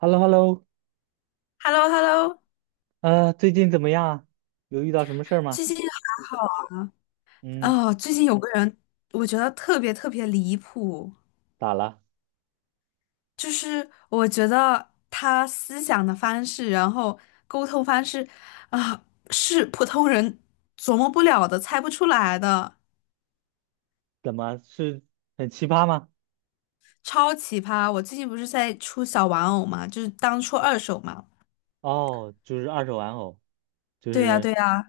h e l l o h e l l o h e l l o h e l l o 最近怎么样啊？有遇到什么事儿吗？最近还好嗯，哦。最近有个人，我觉得特别特别离谱，咋了？就是我觉得他思想的方式，然后沟通方式啊，是普通人琢磨不了的，猜不出来的，怎么是很奇葩吗？超奇葩。我最近不是在出小玩偶嘛，就是当出二手嘛。哦，就是二手玩偶，就对呀，是对呀。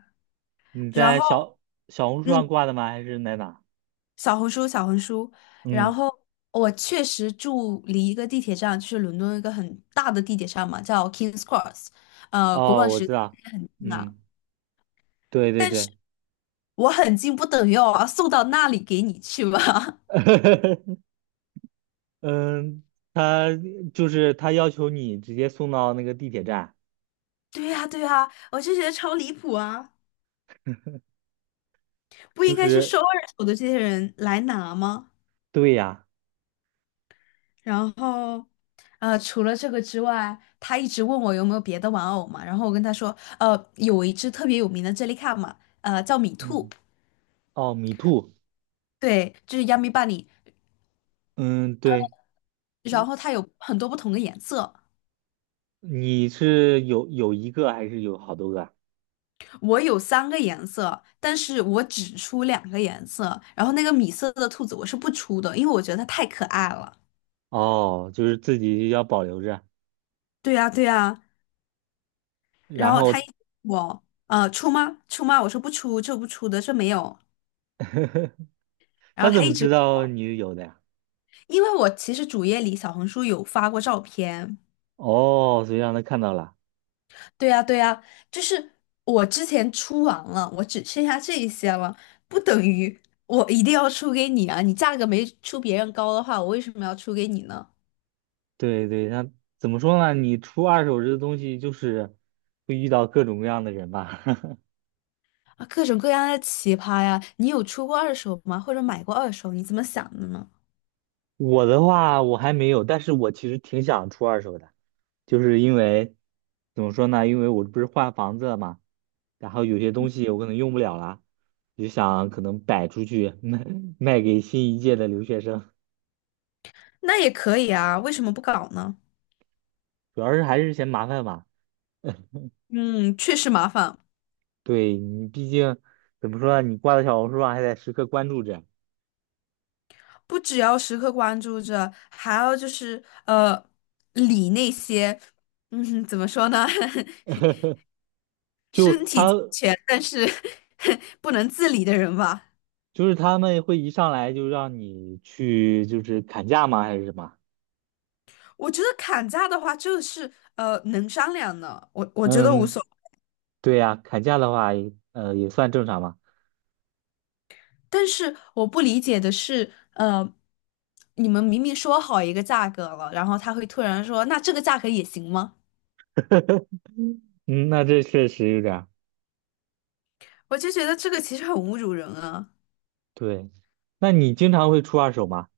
你然在后，小小红书上嗯，挂的吗？还是在哪？小红书，小红书。然嗯，后我确实住离一个地铁站，就是伦敦一个很大的地铁站嘛，叫 King's Cross，国哦，王我十知字道，也很近啊。嗯，对对但是对，我很近，不等于我要送到那里给你去吧？嗯，他就是他要求你直接送到那个地铁站，对呀，对呀，我就觉得超离谱啊！不就应该是是收二手的这些人来拿吗？对呀，然后，除了这个之外，他一直问我有没有别的玩偶嘛，然后我跟他说，有一只特别有名的 Jellycat 嘛，叫米兔，嗯，哦，米兔，对，就是 Yummy Bunny，嗯，对，然后它有很多不同的颜色，你是有一个还是有好多个啊？我有3个颜色，但是我只出2个颜色，然后那个米色的兔子我是不出的，因为我觉得它太可爱了。哦，就是自己要保留着，对呀，对呀，然然后后他一直我出吗？出吗？我说不出，这不出的，这没有。然他后怎他一么知直，道你有的呀？因为我其实主页里小红书有发过照片，哦，所以让他看到了。对呀，对呀，就是我之前出完了，我只剩下这一些了，不等于我一定要出给你啊！你价格没出别人高的话，我为什么要出给你呢？对对，那怎么说呢？你出二手这个东西，就是会遇到各种各样的人吧。啊，各种各样的奇葩呀！你有出过二手吗？或者买过二手？你怎么想的呢？我的话，我还没有，但是我其实挺想出二手的，就是因为怎么说呢？因为我不是换房子了嘛，然后有些东西我可能用不了了，就想可能摆出去卖给新一届的留学生，那也可以啊，为什么不搞呢？主要是还是嫌麻烦吧。嗯，确实麻烦，对你毕竟怎么说呢，你挂在小红书上还得时刻关注着，不只要时刻关注着，还要就是理那些，怎么说呢？就身体他健全，但是 不能自理的人吧。就是他们会一上来就让你去就是砍价吗？还是什么？我觉得砍价的话，就是能商量的，我觉得无所嗯，谓。对呀、砍价的话，呃，也算正常嘛。但是我不理解的是，你们明明说好一个价格了，然后他会突然说，那这个价格也行吗？嗯，嗯那这确实有点儿我就觉得这个其实很侮辱人啊。对。那你经常会出二手吗？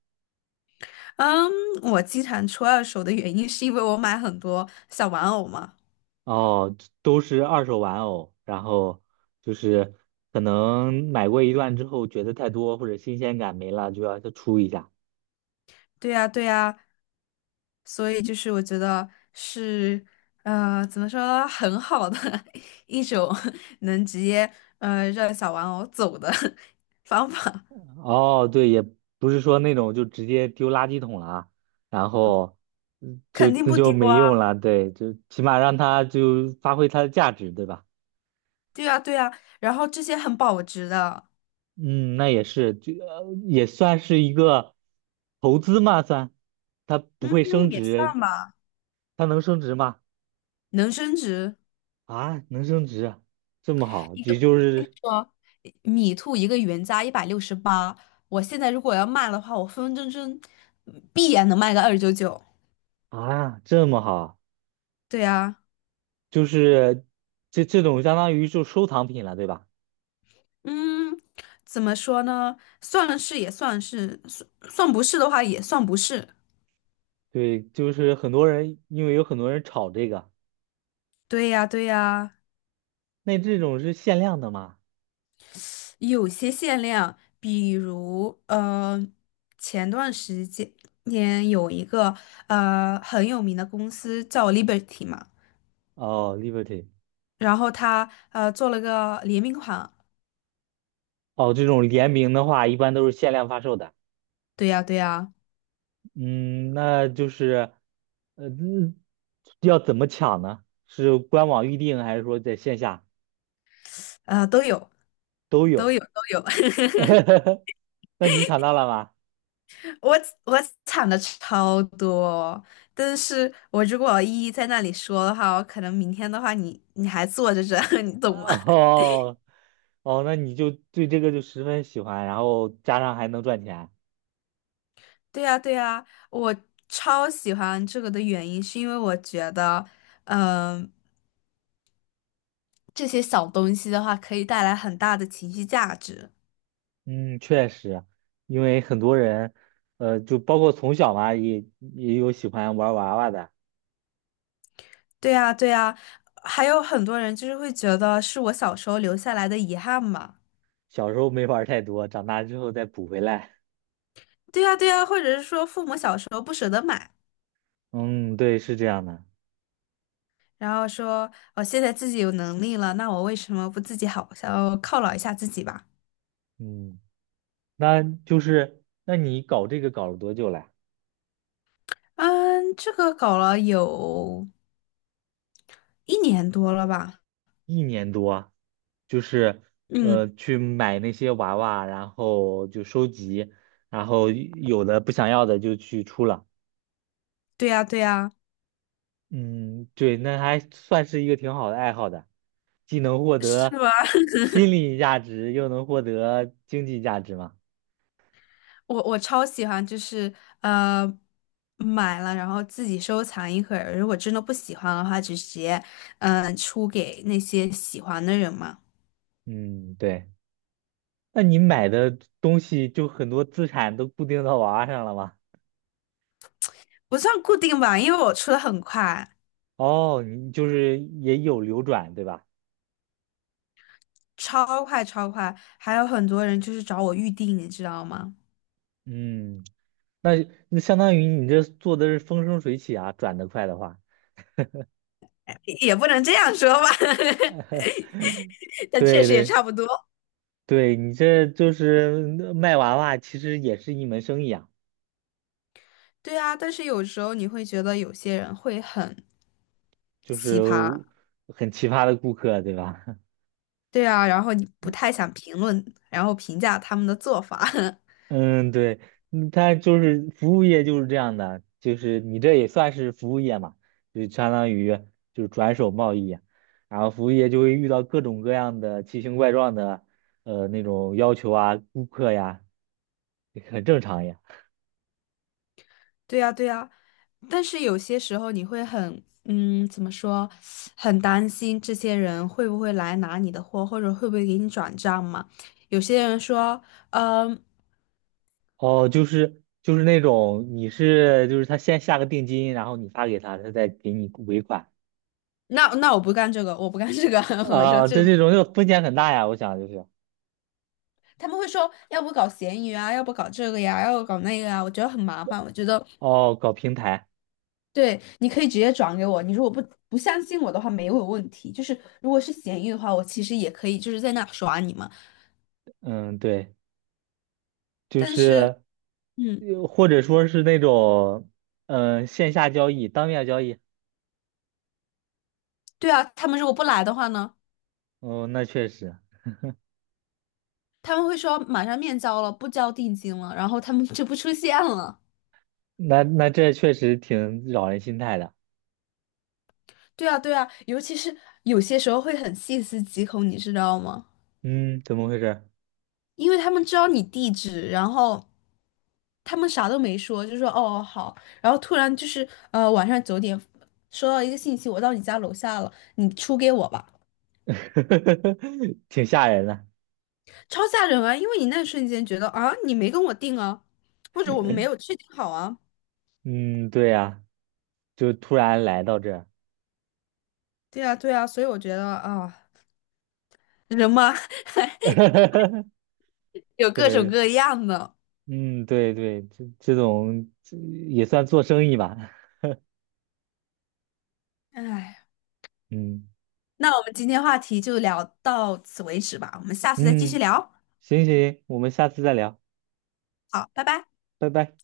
嗯，我经常出二手的原因是因为我买很多小玩偶嘛。哦，都是二手玩偶，然后就是可能买过一段之后觉得太多或者新鲜感没了，就要再出一下。对呀，对呀，所以就是我觉得是怎么说，很好的 一种能直接让小玩偶走的 方法，哦，对，也不是说那种就直接丢垃圾桶了，然后嗯就肯定那不就丢没用啊，了，对，就起码让它就发挥它的价值，对吧？对啊对啊，然后这些很保值的，嗯，那也是，也算是一个投资嘛，算，它不嗯，会升也值，算吧，它能升值吗？能升值啊，能升值啊这么好，一个，也就我跟你是说，米兔一个原价168，我现在如果要卖的话，我分分钟钟必然能卖个299，啊，这么好，对啊。就是这种相当于就收藏品了，对吧？嗯，怎么说呢？算是也算是，算算不是的话也算不是。对，就是很多人，因为有很多人炒这个。对呀，对呀，那这种是限量的吗？有些限量，比如前段时间年有一个很有名的公司叫 Liberty 嘛，哦，Liberty，然后他做了个联名款。哦，这种联名的话，一般都是限量发售的。对呀，对呀，嗯，那就是，呃，嗯要怎么抢呢？是官网预定，还是说在线下都有，都都有？有，都有。那你抢到了吗？我我抢的超多，但是我如果一一在那里说的话，我可能明天的话你还坐着这，你懂吗？哦，哦，那你就对这个就十分喜欢，然后加上还能赚钱。对呀，对呀，我超喜欢这个的原因是因为我觉得，嗯、这些小东西的话可以带来很大的情绪价值。嗯，确实，因为很多人，就包括从小嘛，也有喜欢玩娃娃的。对呀，对呀，还有很多人就是会觉得是我小时候留下来的遗憾嘛。小时候没玩儿太多，长大之后再补回来。对呀，对呀，或者是说父母小时候不舍得买。嗯，对，是这样的。然后说我现在自己有能力了，那我为什么不自己好好犒劳一下自己吧？嗯，那就是，那你搞这个搞了多久了？嗯，这个搞了有1年多了吧？一年多，就是嗯，去买那些娃娃，然后就收集，然后有的不想要的就去出了。对呀，对呀，嗯，对，那还算是一个挺好的爱好的，既能获是得吗？心理价值，又能获得经济价值嘛。我超喜欢，就是呃买了，然后自己收藏一会儿，如果真的不喜欢的话，就直接出给那些喜欢的人嘛。嗯，对。那你买的东西就很多资产都固定到娃娃上了吗？不算固定吧，因为我出的很快，哦，你就是也有流转，对吧？超快超快，还有很多人就是找我预定，你知道吗？嗯，那那相当于你这做的是风生水起啊，转得快的话，也不能这样说吧，但确对实也对差不多。对，你这就是卖娃娃，其实也是一门生意啊，对啊，但是有时候你会觉得有些人会很就奇是葩，很奇葩的顾客，对吧？对啊，然后你不太想评论，然后评价他们的做法。嗯，对，嗯它就是服务业就是这样的，就是你这也算是服务业嘛，就相当于就是转手贸易，然后服务业就会遇到各种各样的奇形怪状的那种要求啊，顾客呀，也很正常呀。对啊，对啊，但是有些时候你会很，怎么说，很担心这些人会不会来拿你的货，或者会不会给你转账嘛？有些人说，嗯、哦，就是就是那种你是就是他先下个定金，然后你发给他，他再给你尾款那我不干这个，我不干这个，我说啊，这这个这种就风险很大呀，我想就是他们会说，要不搞闲鱼啊，要不搞这个呀，要不搞那个啊，我觉得很麻烦。我觉得，哦，搞平台，对，你可以直接转给我。你如果不相信我的话，没有问题。就是如果是闲鱼的话，我其实也可以就是在那耍你嘛。嗯，对。就但是，是，嗯，又或者说是那种，线下交易、当面交易。对啊，他们如果不来的话呢，哦，那确实，他们会说马上面交了，不交定金了，然后他们就不出现了。那那这确实挺扰人心态的。对啊，对啊，尤其是有些时候会很细思极恐，你知道吗？嗯，怎么回事？因为他们知道你地址，然后他们啥都没说，就说哦好，然后突然就是晚上9点收到一个信息，我到你家楼下了，你出给我吧，挺吓人的。超吓人啊！因为你那瞬间觉得啊你没跟我定啊，或者我们没有确定好啊，嗯，对呀、就突然来到这儿。对啊对啊，所以我觉得啊人嘛 有各种对，各样的，嗯，对对，这种这也算做生意吧。唉，嗯那我们今天话题就聊到此为止吧，我们下次再继续嗯，聊，行行，我们下次再聊，好，拜拜。拜拜。